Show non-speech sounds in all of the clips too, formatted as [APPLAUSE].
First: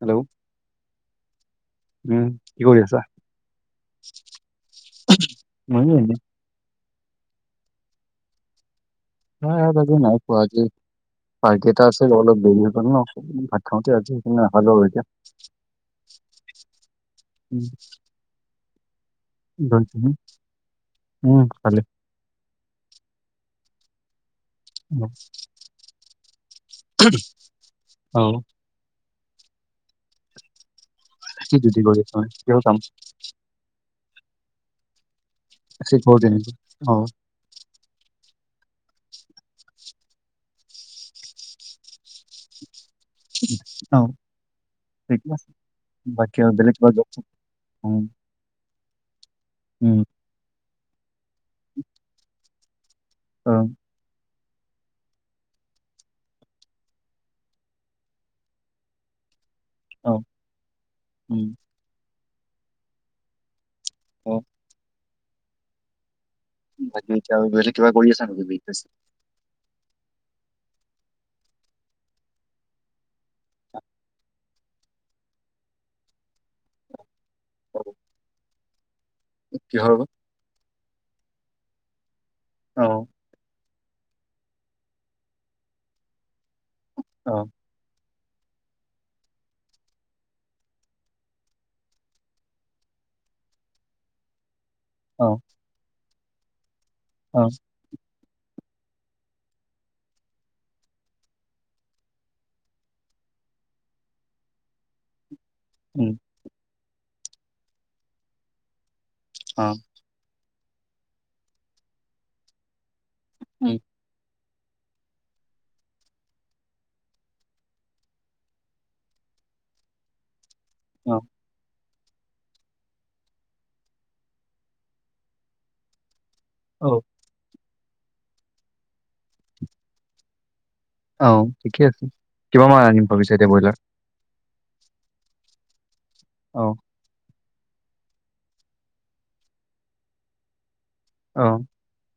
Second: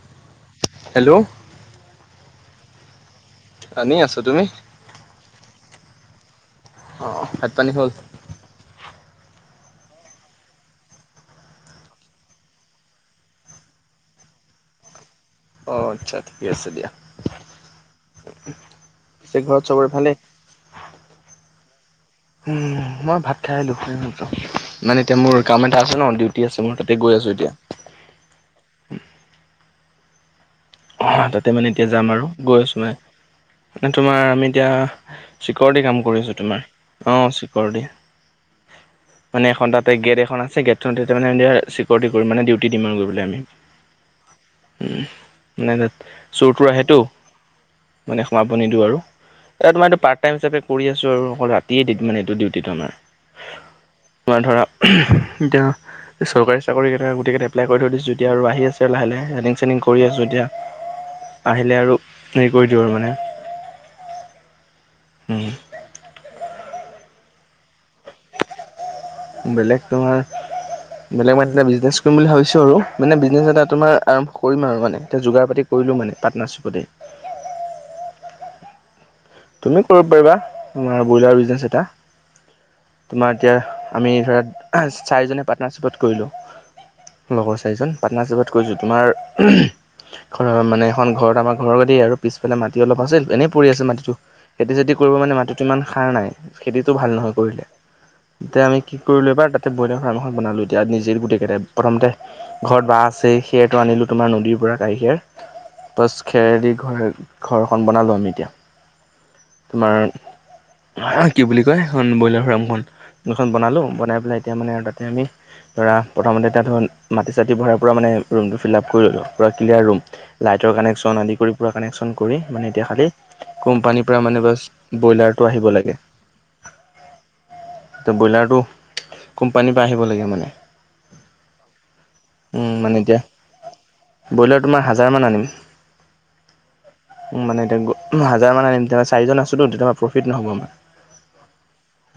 Hello, hello, um, কি কৰি আছা? এনেই আছো, তুমি? মইও এনেই। অ ভাত পানী খোৱা হ'ল। [UNINTELLIGIBLE] নাই পোৱা দেই। বাৰকেইটা আছে অলপ দেৰি হ'ল ন, ভাত খাওঁতে [UNINTELLIGIBLE] অঁ আচ্ছা ঠিকে আছে দিয়া। উম পিছে ঘৰত চবৰে ভালেই উম কালি। উ মই ভাত খাই [UNINTELLIGIBLE] মানে এতিয়া মোৰ কাম এটা আছে ন ডিউটি আছে মই তাতে গৈ আছো এতিয়া। অ। তাতে কি মানে ডিউটি এতিয়া কৰি যাম আছা আৰু মানে কিহৰ গৈ কাম? আছোঁ মানে। তোমাৰ আমি এতিয়া চিকৰটি আছে কাম কৰি ঘৰতে আছোঁ নেকি? তোমাৰ অ অঁ চিকৰটি। [INAUDIBLE] মানে এখন তাতে গেট এখন আছে গেটখনতে তাৰমানে চিকিউৰিটি কৰিম মানে ডিউটি দিম আৰু গৈ পেলাই আমি। অ ঠিকে আছে। বাকী আৰু চোৰ-টোৰ বেলেগ কিবা আহেটো জব চব উম মানে সোমাব নিদিওঁ আৰু এ তোমাৰ উম এইটো পাৰ্ট টাইম হিচাপে কৰি আছো আৰু অকল ৰাতিয়ে মানে এইটো ডিউটিটো আমাৰ। অ। ধৰা এতিয়া। চৰকাৰী চাকৰি কেইটা গোটকেইটা এপ্লাই কৰি থৈ দিছো এতিয়া আৰু আহি আছে লাহ লাহ ৰানিং চানিং কৰি অ আছো এতিয়া। উম আহিলে আৰু হেৰি কৰি দিওঁ আৰু মানে। অ। হম। বাকী এতিয়া আৰু বেলেগ কিবা কৰি আছা নেকি বিজনেছ। বেলেগ তোমাৰ, বেলেগ মানে এ বিজনেছ কৰিম বুলি ভাবিছো আৰু মানে বিজনেছ এটা তোমাৰ আৰম্ভ কৰিম আৰু মানে এতিয়া যোগাৰ পাতি। কৰিলো মানে পাটনাৰশ্বিপতে। [UNINTELLIGIBLE] তুমি কিহৰ বা? কৰিব পাৰিবা তোমাৰ বইলাৰ বিজনেছ এটা। অ, তোমাৰ এতিয়া আমি ধৰা চাৰিজনে পাৰ্টনাৰশ্বিপত কৰিলোঁ, অ লগৰ চাৰিজন। পাটনাৰচেপত কৈছোঁ তোমাৰ। ঘৰৰ মানে এখন ঘৰত আমাৰ ঘৰৰ দেই আৰু পিছফালে মাটি অলপ আছিল এনেই পৰি আছে মাটিটো। খেতি চেতি কৰিব অ মানে মাটিটো ইমান সাৰ নাই খেতিটো ভাল নহয় অ কৰিলে। এতিয়া আমি কি কৰিলো এবাৰ তাতে বইলাৰফম এখন বনালো এতিয়া নিজে গোটেই কেইটাই প্ৰথমতে। ঘৰত বাঁহ আছে সেয়ৰটো আনিলো তোমাৰ নদীৰ পৰা [UNINTELLIGIBLE] উম পাছ খেৰেদি ঘৰ ঘৰখন বনালোঁ আমি এতিয়া। অ তোমাৰ, কি বুলি কয় সেইখন বইলাৰ ফাৰ্মখন উম বনালোঁ বনাই পেলাই। তেতিয়া মানে তাতে আমি। ধৰা প্ৰথমতে তাত ধ মাটি চাটি ভৰাৰ পৰা মানে ৰুমটো ফিল আপ কৰি ল'লোঁ পূৰা ক্লিয়াৰ ৰুম। লাইটৰ অ কানেকশ্যন আদি কৰি পৰা কানেকশচন কৰি মানে এতিয়া খালি কোম্পানী। পৰা মানে বচ ব্ৰইলাৰটো আহিব লাগে। অ'। ত' ব্ৰইলাৰটো, কোম্পানীৰ পৰা আহিব লাগে মানে। অ', ঠিকে আছে, কিমান মান আনিম ভাবিছে এতিয়া ব্ৰইলাৰ। বইলাৰ তোমাৰ হাজাৰমান আনিম। অ, উ মানে এতিয়া হাজাৰ মান আনিম তেতিয় চাৰিজন আছোতো তেতিয় প্ৰফিট নহ'ব আমাৰ। অ,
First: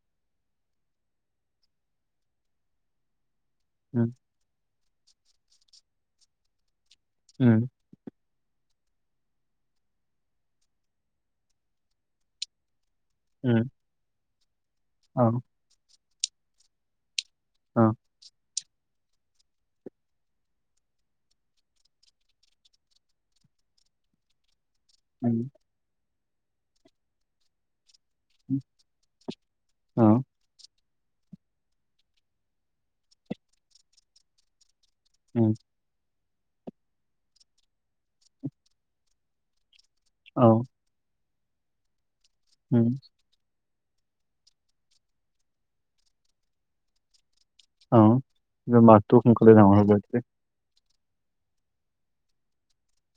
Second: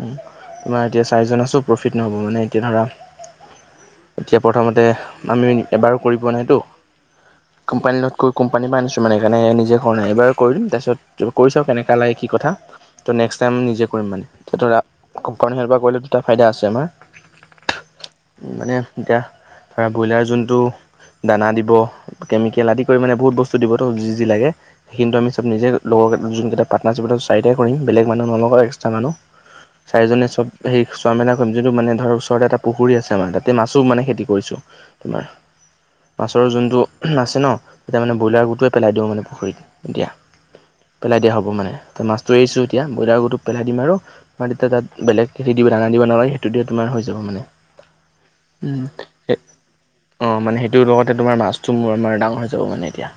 উম, তোমাৰ এতিয়া চাৰিজন আছোঁ প্ৰফিট নহ'ব মানে এতিয়া ধৰা উম। এতিয়া প্ৰথমতে আমি এবাৰো কৰি পোৱা নাইতো। উম। কোম্পানী লগত কোম্পানীৰ পৰা আনিছোঁ সেইকাৰণে নিজে হোৱা নাই এইবাৰ কৰি দিম তাৰপিছত কৰিছাম কেনেকোৱা লাগে কি কথা, ত' নেক্সট টাইম নিজে কৰিম মানে, [UNINTELLIGIBLE] পৰা কৰিলে এটা ফাইদা আছে আমাৰ। অ'। মানে এতিয়া ধৰা ব্ৰইলাৰ যোনটো দানা দিব, কেমিকেল আদি কৰি মানে বহুত বস্তু দিবতো যি- যি লাগে। সেইখিনিটো আমি চব নিজে লগৰ যোনকেইটা পাৰ্টনাৰশ্বিপত চাৰিটাই কৰিম, বেলেগ মানুহ নলগাও এক্সট্ৰা মানুহ, চাৰিজনে চব সেই চোৱা মেলা কৰিম যোনটো মানে ধৰ ওচৰতে এটা পুখুৰী আছে আমাৰ তাতে মাছো মানে খেতি কৰিছো তোমাৰ। উম। মাছৰ যোনটো আছে ন, তেতিয়া মানে ব্ৰইলাৰ গোটোৱে পেলাই দিওঁ মানে পুখুৰীত এতিয়া। অ'। পেলাই দিয়া হ'ব মানে, ত' মাছটো এৰিছো এতিয়া উম ব্ৰইলাৰ গতো পেলাই দিম আৰু তোমাৰ তেতিয়া তাত বেলেগ দানা দিব নাগে সেইটো দিয়ে তোমাৰ হৈ যাব মানে। অ', মাছতো সোনকালে ডাঙৰ [UNINTELLIGIBLE] এটোৰ লগতে তোমাৰ মাছটো মোৰ আমাৰ ডাঙৰ হৈ যাব মানে এতিয়া।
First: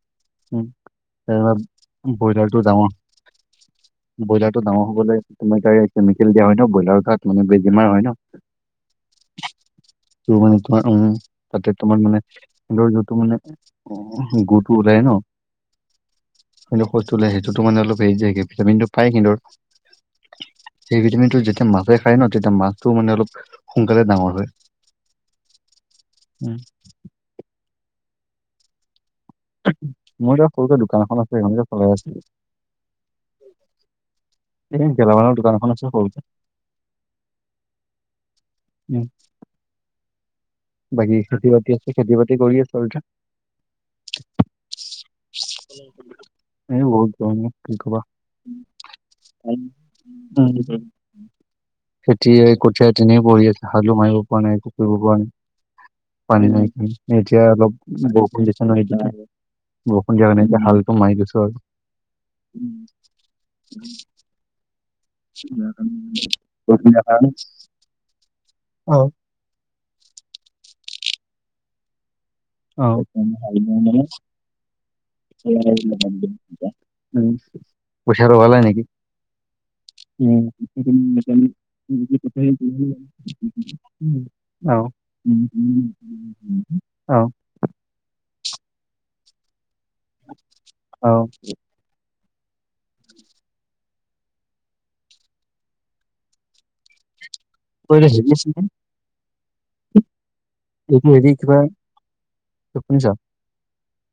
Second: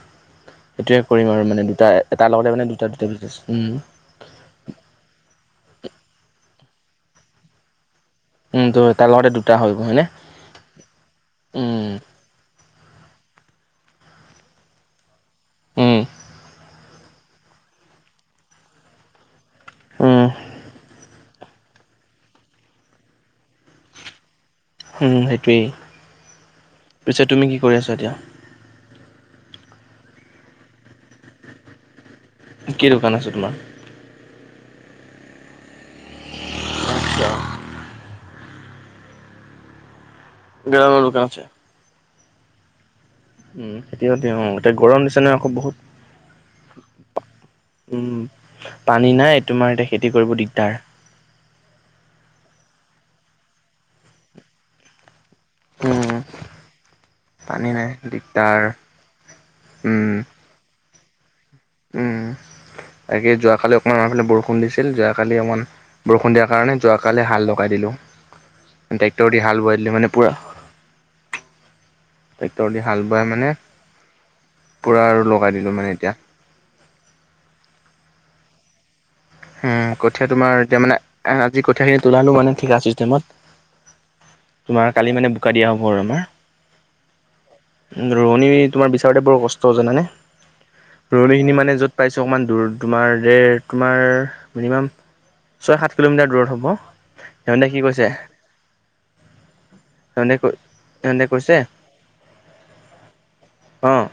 উম, সেইটোয়ে কৰিম আৰু তাৰপৰা মানে, দুটা এটাৰ লগতে ব্ৰইলাৰটো মানে ডাঙৰ দুটা- দুটা বিজনেচ, উম। ব্ৰইলাৰটো ডাঙৰ হ'বলে কেমিকেল দিয়া হয় ন ব্ৰইলাৰৰ তাত, মানে বেমাৰ হয় ন। উম ত তাৰ লগতে দুটা হৈ গ'ল হয়নে ত' মানে তোমাৰ উম, তাতে উম তোমাৰ মানে [UNINTELLIGIBLE] যিটো মানে অ গুটো ওলাই ন। উম কিন্তু [UNINTELLIGIBLE] সেইটোতো মানে অলপ হেৰিক যাইগে ভিটামিন টো পাই কিন্তু, উম সেই ভিটামিনটো যে যেতিয়া মাছে খায় ন, তেতিয়া মাছটো মানে অলপ সোনকালে ডাঙৰ হয়। উম, সেইটোৱেই, উম পিছে তুমি কি কৰি আছা এতিয়া। মই তোমাৰ সৰুকে দোকান এখন আছে, সেইখনকে চলাই আছিলো। কি দোকান আছে তোমাৰ। এই গেলামালৰ দোকানখন আছে সৰুকে। আচছা। উম। গেলামালৰ বাকী দোকান খেতি বাতি আছে, খেতি বাতি কৰি আছো আৰু এতিয়া। উম, খেতিবাতি অ', এতিয়া গৰম দিছে নহয় আকৌ এই বহুত বহুত। গৰম অ' কি ক'বা। উম, পানী নাই তোমাৰ এতিয়া খেতি কৰিব উম, দিগদাৰ। খেতি এই কঠিয়াত ইনেই পৰি আছে হালু মাৰিব পোৱা নাই, একো কৰিব পৰা নাই। উম পানী নাই, এতিয়া পানী অলপ নাই বৰষুণ দিগদাৰ দিছে ন এতিয়া উম সন্ধিয়া [UNINTELLIGIBLE] হালটো মাৰি দিছো আৰু। উম, তাকে যোৱাকালি অকণমান আমাৰফালে বৰষুণ দিছিল যোৱা কালি অকমান অ', বৰষুণ দিয়া কাৰণে অ'। যোৱা কালি হাল লগাই দিলোঁ ট্ৰেক্টৰত হাল বোৱাই দিলি মানে পোৰা। ট্ৰেক্টৰ দি হাল [UNINTELLIGIBLE] বোৱাই মানে উম, পুৰা আৰু লগাই দিলোঁ মানে এতিয়া কঠীয়া ৰুৱালে নেকি? উম কঠীয়া তোমাৰ [UNINTELLIGIBLE] এতিয়া মানে অ, আজি কঠীয়াখিনি তোলালো মানে উম ঠিকা চিষ্টেমত - উম তোমাৰ কালি মানে বোকা - দিয়া হ'ব আৰু আমাৰ উম অ, ৰোৱনী তোমাৰ বিচাৰোতে বৰ কষ্ট জানানে অ'। ৰোৱনী খিনি মানে য'ত পাইছোঁ অকণমান দূৰ তোমাৰ দেৰ তোমাৰ মিনিমাম ছয় সাত কিলোমিটাৰ দূৰত হ'ব। সিহঁতে কি কৈছে [UNINTELLIGIBLE] সিহঁতে কৈ [UNINTELLIGIBLE] সিহঁতে হেৰি কৈছে কিবা, শুনিছ। অ',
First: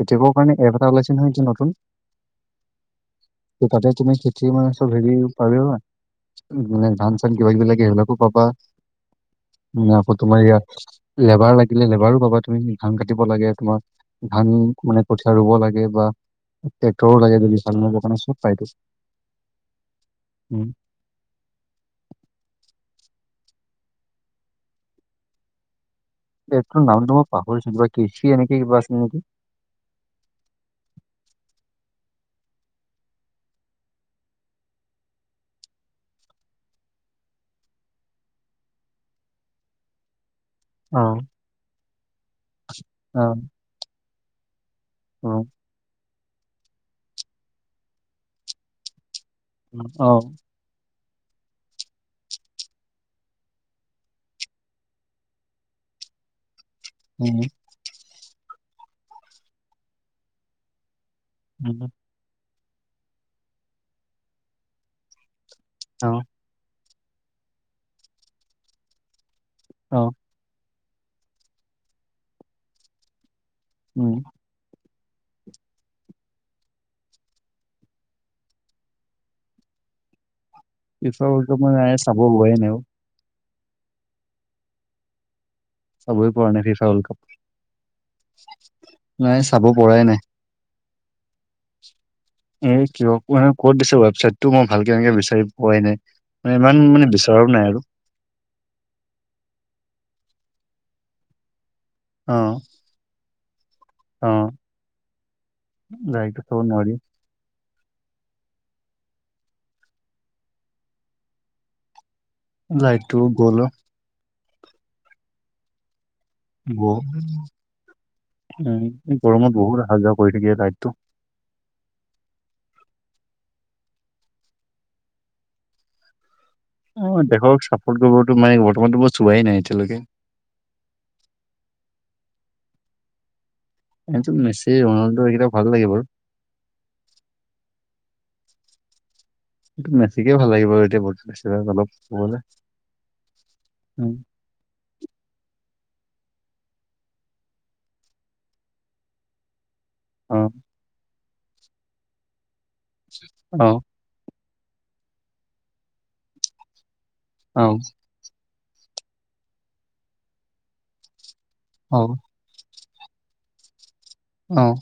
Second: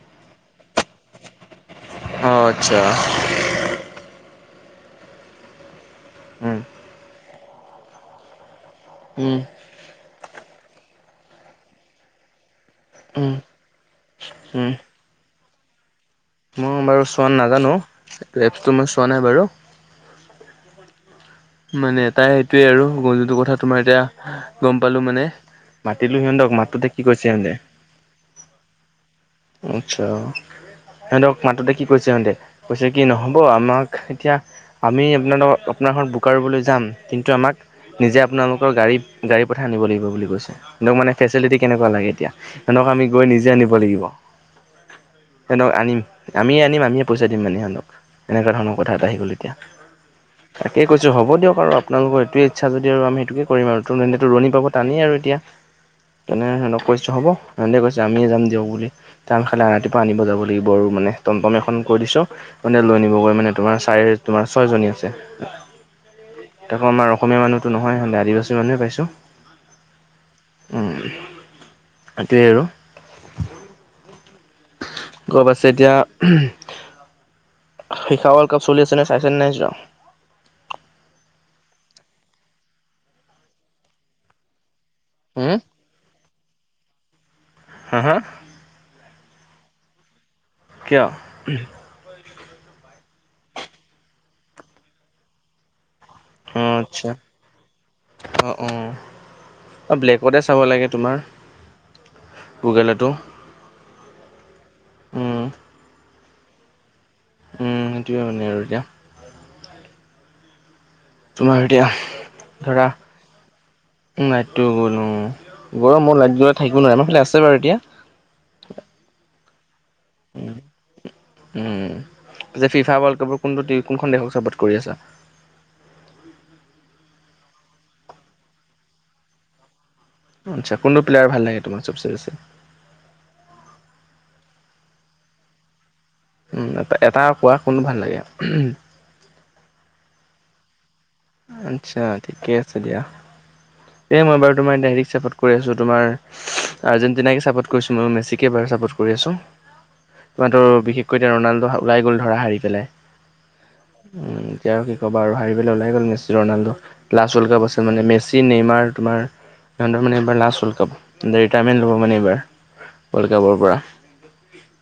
খেতিয়কৰ কাৰণে এপ এটা ওলাইছে নহয় নতুন। অ, আচ্ছা। তাতে তুমি খেতি মানে চব হেৰি পাৰিবা উম। ধান তাত কিবা কিবি লাগে সেই বিলাকো পাবা। উম, আকৌ তোমাৰ ইয়া লেবাৰ লাগিলে লেবাৰো পাবা তুমি ধান কাটিব লাগে উম তোমাৰ ধান মানে কঠীয়া ৰুব লাগে বা মই বাৰু ট্ৰেক্টৰো চোৱা লাগে যদি নাজানো ধানচাহাব কাৰণে চব এপছটো পাইতো মই চোৱা নাই বাৰু। উম, মানে তাই সেইটোয়ে আৰু গৰু যুটোৰ কথা তোমাৰ এতিয়া গম পালো মানে। মতিলো সিয়নি এপটো নামটো মই পাহৰিছো কৃষি এনেকে কিবা আছিলে নেকি? আচ্ছা। সিহঁতক মাততে কি কৈছে সিহঁতে কৈছে কি নহব আমাক এতিয়া আমি আনালগত আপোনাৰ খন বুক কাৰোবালৈ যাম কিন্তু আমাক নিজে আপোনালোকৰ গাড়ী - গাড়ী পঠাই আনিব লাগিব বুলি কৈছে। অ সেহতক মানে ফেচিলিটি কেনেকুৱা লাগে এতিয়া সিহঁতক আমি অ গৈ নিজে আনিব লাগিব। অ', সিহতক আনিম আমিয়ে আনিম আমিয়ে পইচা দিমহে সেহঁতক এনেকুৱা ধৰণৰ কথা এটা আহিল এতিয়া। অ', তাকে কৈছো হ'ব দিয়ক আৰু আপোনালোকৰ এইটোৱে ইচ্ছা যদি আৰু আমি সেইটোকে কৰিম আৰু ত এনেইটো ৰুয়নি পাব টানেই আৰু এতিয়া। তেনে হেনো কৈছো হ'ব উম সিহঁতে কৈছো আমিয়ে যাম দিয়ক বুলি টান খালে ৰাতিপুৱা আনিব যাব লাগিব আৰু মানে। টমটম এখন উম কৈ দিছো মানে লৈ নিবগৈ মানে তোমাৰ চাৰে তোমাৰ ছয়জনী আছে। অ', তাকো আমাৰ অসমীয়া মানুহ টো নহয় আদিবাসী মানুহে পাইছো। অ', উ, সেইটোৱে আৰু। উম, গম পাইছে এতিয়া ফিফা ৱল্ডাপ চলি আছে ন চাইছে নাইচোৱা? ফিফা ৱৰ্ল্ড কাপ মই নাই চাব পোৱাই নাই অ, হম? চাবই পৰা নাই ফিফা ৱৰ্লড হা হা কাপ নাই চাব পৰাই নাই। কিয়? এ কিয় ক'ত দিছে ৱেবচাইটতটো মই ভালকে এনেকে বিচাৰি পোৱাই নাই। মানে অ, ইমান মানে আচ্ছা বিচৰাও নাই আৰু অ', অ', অ', ব্লেকতে চাব লাগে তোমাৰ। অ', গুগলতো অ', উম দাইৰেক্ত চাব নোৱাৰি। উম, সেইটোৱে মানে আৰু এতিয়া। তোমাৰ এতিয়া লাইটটো গ'ল অ, নাইটো গ'লো গল মোৰ লাইট য ব উম, গৰমত বহুত অহা যোৱা কৰি থাকে লাইন টো। উম, যে ফিফা ৱৰ্ল্ড কাপৰ কোনটো কোনখন দেশক চাপৰ্ট কৰি আছা? অ, দেখক চাপৰ্ট কৰিবতো মানে বৰ্তমানতো মই চোৱাই নাই এতিয়ালৈকে। আচ্ছ কোনোটো প্লেয়াৰ ভাল লাগে তোমাৰ চব ছে বেছি? এইটো মেচি ৰোনাল্ডো এইকেইটা ভাল লাগে বাৰু। উম, এ এটা কোৱা কোনোটো ভাল লাগে? এইটো মেছিকে ভাল লাগিব বাৰু এতিয়া বুজি পাইছা অলপ আচ্ছা কবলে। এ মই বাও তোমাৰ দাৰেক্ট চাপ তোমাৰ আৰ্জেন্টিনাকে চাপৰ্ট কৰিছো মই মেছিকে বাৰু চাপৰ্ট কৰি আছো। অ তোমাৰ টো বিশেষকৈ এতিয়া ৰণালডো ওলাই গ'ল ধৰা হাৰি পেলাই। অ', উম, এতিয়া আৰু কি কবা আৰু হাৰি পেলাই ওলাই গ'ল Messi Ronaldo last world cup অ আছিল মানে মেচি নিৰ্মা তোমাৰ - তোমাৰ লাষ্ট ৱৰ্ল্ড কাপ ঋতাইমেন্ত অ লব মানে এইবাৰ। ৱৰ্ল্ড কাপৰ পৰা। অ',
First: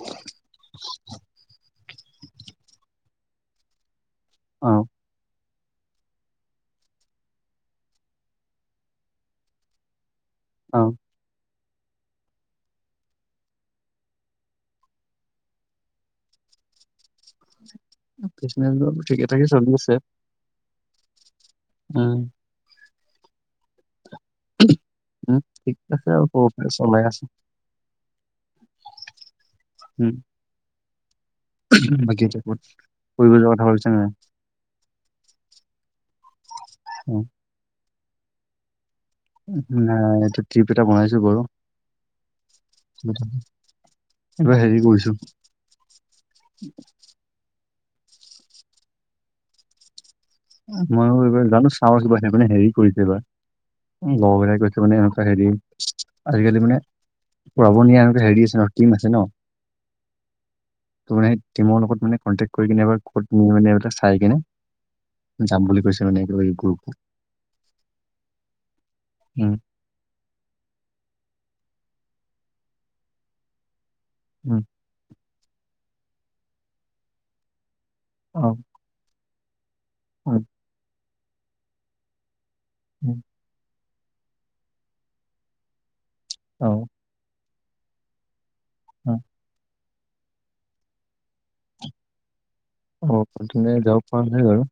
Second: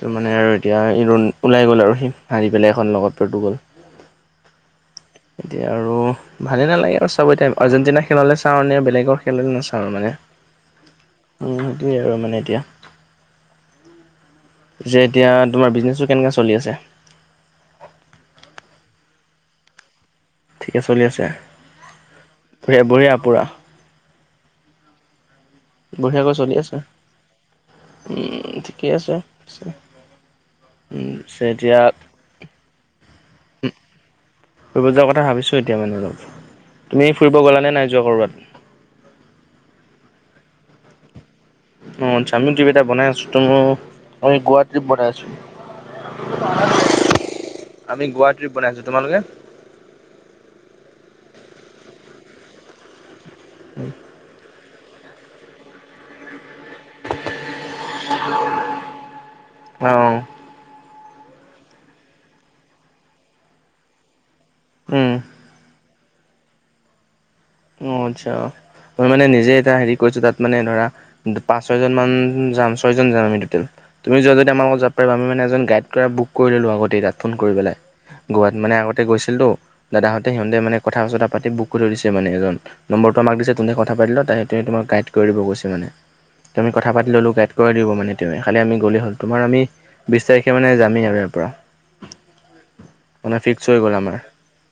ত মানে আৰু এতিয়া ওলাই গ'ল আৰু সি হাৰি পেলাই এখন লগত পৰ্তুগল। অ', এতিয়া আৰু ভালেই নালাগে আৰু চবেই টাইম আৰ্জেণ্টিনাই খেল হলে চাও এনেই বেলেগৰ খেল হলে নাচাও মানে। অ', উম, সেইটোৱে আৰু মানে এতিয়া। যে এতিয়া তোমাৰ বিজনেছটো কেনেকুৱা চলি আছে? বিজনেবোৰ ঠিকে ঠাকে চলি আছে। ঠিকে চলি আছে? উম, বঢ়িয়া পোৰা। উম, ঠিক আছে আৰু বঢ়িয়াকৈ চলি পৰসিলে আছে? সময় আছো। উম, ঠিকে আছে। উম, উম, চ বাকী এতিয়া কত ফুৰিব যোৱাৰ কথা ভাবিছা নে নাই। ফুৰিব যোৱাৰ কথা ভাবিছো এতিয়া মানে তুমি উম, ফুৰিব গ'লানে নাই যোৱা ক'ৰবাত। নাই এইটো ট্ৰিপ এটা বনাইছো বাৰু। অ, জামিন ট্ৰিপ এটা বনাই আছো গোৱা ট্ৰিপ বনাই আছো। উম, [UNINTELLIGIBLE] আমি গোৱা টিপ বনাইছো তোলোকে? মইো এইবাৰ জানো চাও কা সেইকাৰানে হেৰি কৰিছে এইবাৰ। হয়। লগৰবিলাকে কৈছে। মানে এনেকুৱা হেৰি আজিকালি মানে পৰাব নিয়া এনেকে হেৰি আছে ন টিম আছে ন। অ' তোৰ মানেই টিমৰ লগত মানে কণ্টেক কৰি কিনে এবাৰ ক'ত নি মানে এইবিলাক চাই কিনে উম, যাম বুলি কৈছে মানে গুৰুোপটো। অ, আচ্ছা মই মানে নিজে উম, এটা হেৰি কৰিছো তাত মানে ধৰা পাঁচ ছয় জন মান যাম ছয় জন যাম আমি টেল তুমি যোৱা যদি উম, আমাৰ লগত যাম। ত আমি মানে এ গড কৰা বুক কৰি ললো আগতে তাত ফোন কৰি পেলাই গোৱাত অ', মানে আগতে গৈছিলতো। দাদাহতে উম, সিহঁতে মানে কথা পাতি বুক কৰি দিছে মানে এ নম্বৰটো উম, আমাক দিছে ততে কথা পাতি লও তাই সেইটো তোক গাইড দিব কৈছে মানে তুমি অ', কথা পাতি ল'লো গাইড কৰি দিব মানে। খালি আমি গ'লে হ'ল। অ', তোমাৰ আমি বিশ তাৰিখে মানে যামেই আৰু ইয়াৰ পৰা। অ', মানে ফিক্স তেনে হৈ গ'ল যাব আমাৰ পৰা নাই বাৰু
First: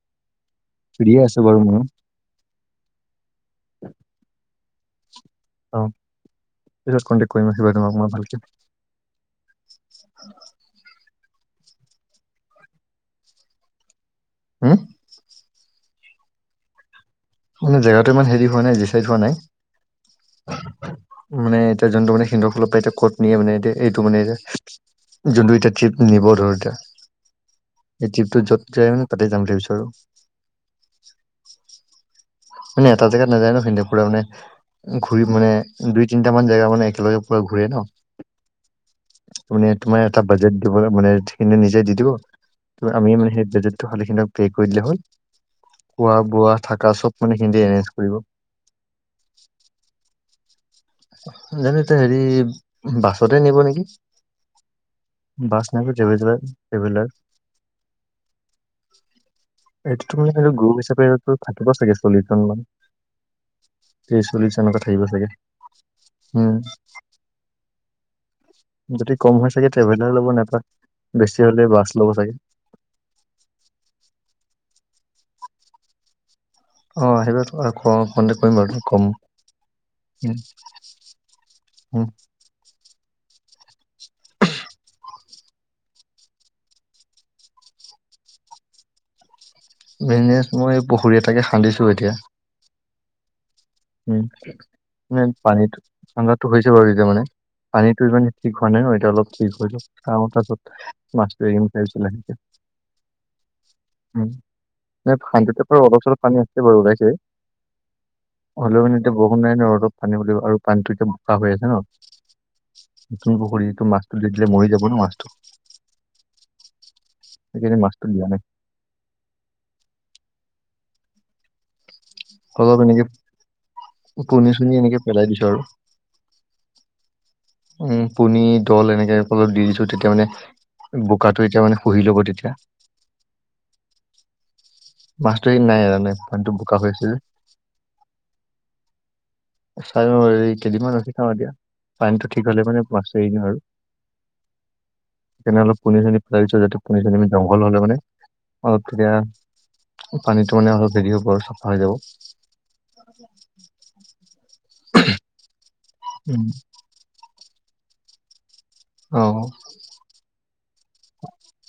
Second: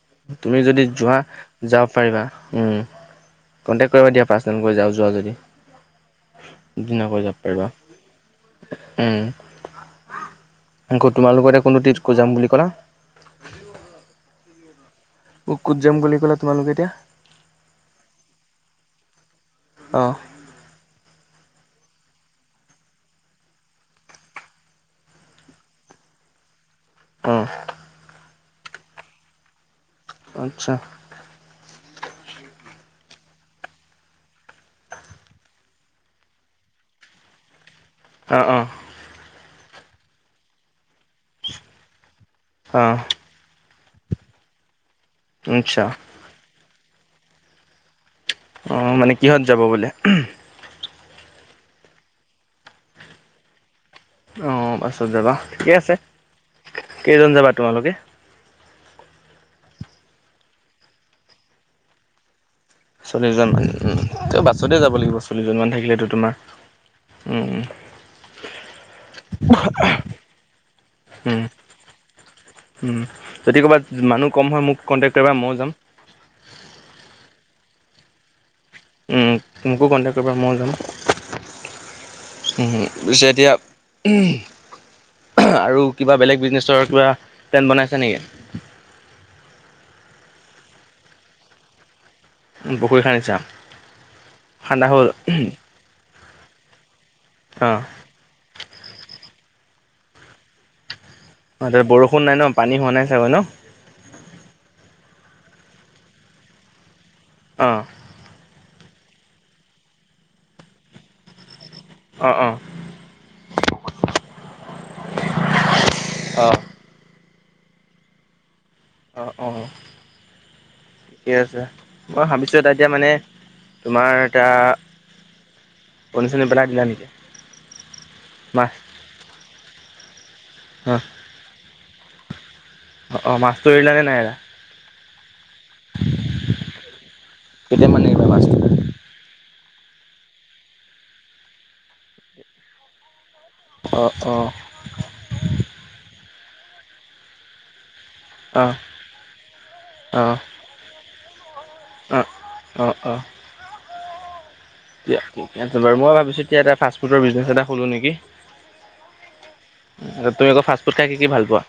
তুমি যদি যোৱা ফ্ৰীয়ে আছো বাৰু ময়ো। যাব পাৰিবা। কণ্টেক্ট কৰিবা দিয়া পাৰ্চনেল গৈ যাওঁ যোৱা যদি- অ' পিছত ধুনীয়াকৈ যাব কণ্টেক্ট কৰিম পাৰিবা আহিবা তোমাক মই ভালকৈ। উম আকৌ তোমালোক এ কোনটো টিটক যাম বুলি ক'লা। হম? অ, ক'ত যাম বুলি ক'লে তোমালোকে এতিয়া মানে জেগাতটো ইমান হেৰি হোৱা নাই জি চাইড হোৱা নাই। অ', মানে এতিয়া যোনটো মানে সিন্দুৰ ফালৰ পৰা এতিয়া কত নিয়ে মানে এতিয়া এইটো মানে এতিয়া। যোনটো এতিয়া ট্ৰিপ নিব ধৰ এতিয়া, অঁ এই ট্ৰিপটো যত যাই মানে তাতে যাম বুলি ভাবিছো। আচ্ছা। মানে এটা জেগাত নাযায় ন সিহঁতে পুৰা মানে ঘূৰি মানে দুই তিনিটা মান জেগা মানে একেলগে পুৰা ঘূৰে ন, অ -অ, মানে তোমাৰ এটা বাজেট দিব মানে সেই নিজে দি দিব। তোৰ অঁ আমি মানে সেই বেজেটটো শালীখিন পে' কৰি দিলে হ'ল। তোৰ ইচ্ছা। খোৱা বোৱা থাকা চব সিহঁতি এৰেঞ্জ কৰিব। অ' মানে কিহত যাব বোলে। জানো এতিয়া হেৰি বাছতে নিব নেকি? অঁ বাছত যাবা বাছ ঠিকে আছে নাইবা ট্ৰেভেলাৰ ট্ৰেভেলাৰ - কেইজন যাবা তোমালোকে এইটো তোমালোকে মানে গ্ৰুপ হিচাপে থাকিব এইটো থাকিব চাগে চল্লিশ জন মান। চল্লিশজন মানে উম ত্ৰিশ তেওঁ চল্লিশ বাছতে এনেকুৱা যাব থাকিব লাগিব চাগে চল্লশজন মান। থাকিলে তোমাৰ- উম যদি কম হয় চাগে ট্ৰেভেলাৰ ল'ব নাইবা উম, বেছি হ'লে বাছ ল'ব চাগে। যদি ক'ৰবাত মানুহ কম হয়। মোক কণ্টেক্ট কৰিবা ময়ো যাম। অহ আহিবা কণ্টেকট কৰিম বাৰু তোক। উম মোকো কণ্টেক্ট কৰিবা মই যাম। উহু, উহু পিছে এতিয়া উম আৰু কিবা বেলেগ বিজনেছৰ কিবা প্লেন বনাইছে নেকি? বিজনেছ মই পুখুৰী এটাকে খান্দিছোঁ এতিয়া। পুখুৰী খান্দিছা- উম খান্দা হ'ল মানে পানীত ঠাণ্ডাতটো হৈছে। বাৰু এতিয়া মানে অঁ পানীতটো ইমানে ঠিক হোৱা নাই নয় এতিয়া অলপ ঠিক হৈ য কামত ম- অ' বৰষুণ নাই ন পানী হোৱা নাই চাগৈ ন। উ ভান্ততে পৰা অলপ চলপ পানী আছে। বাৰু ওলাইছে- অ' হ'লেও মানে এতিয়া বৰষুণ নাই ন অলপ পানী লাগিব আৰু পানী টো এতিয়া বোকা হৈ আছে ন ' অ' অ' তুমি মাছটো দি দিলে মৰি যাব ন মাছটো। অ'হ। এইকেইদিন মাছটো দিয়া নাই। অ'হ, অ'হ ঠিকে আছে মই ভাবিছো এটা অলপ এতিয়া এনেকে মানে। তোমাৰ এতিয়া পণী চণী এনেকে পেলাই দিছো আৰু কনি চনী পেলাই দিলা নেকি। উম পুনী মাছ দল এনেকে অলপ দি দিছো তেতিয়া মানে। অঁ বুকাটো এতিয়া মানে সুহি লব তেতিয়া। অ' মাছটো এৰিলানে নাই এৰা মাছটো এইগিদিন নাই পানীতো বোকা হৈ আছে যে। কেতিয়া মানে এৰিবা মাছতো। চাই লও এই কেইদিনমান ৰখি থওঁ এতিয়া পানীটো ঠিক হলে মানে মাছ এৰি দিম আৰু। অহ, অহ। তেনেহলে পুনি চুনি পেলাই দিছো যাতে পুনি চুনি জংঘল হলে মানে অঁ অলপ তেতিয়া অঁ পানীতো মানে অলপ হেৰি হ'ব আৰু চাফা হৈ যাব। অ'হ, অ'হ বাৰু মই ভাবিছো উম তেতিয়া এটা ফাষ্ট ফুডৰ বিজনেছ এটা খুলো নেকি। অ' তুমি আকৌ ফাষ্টফুড খাই কি কি ভাল পোৱা।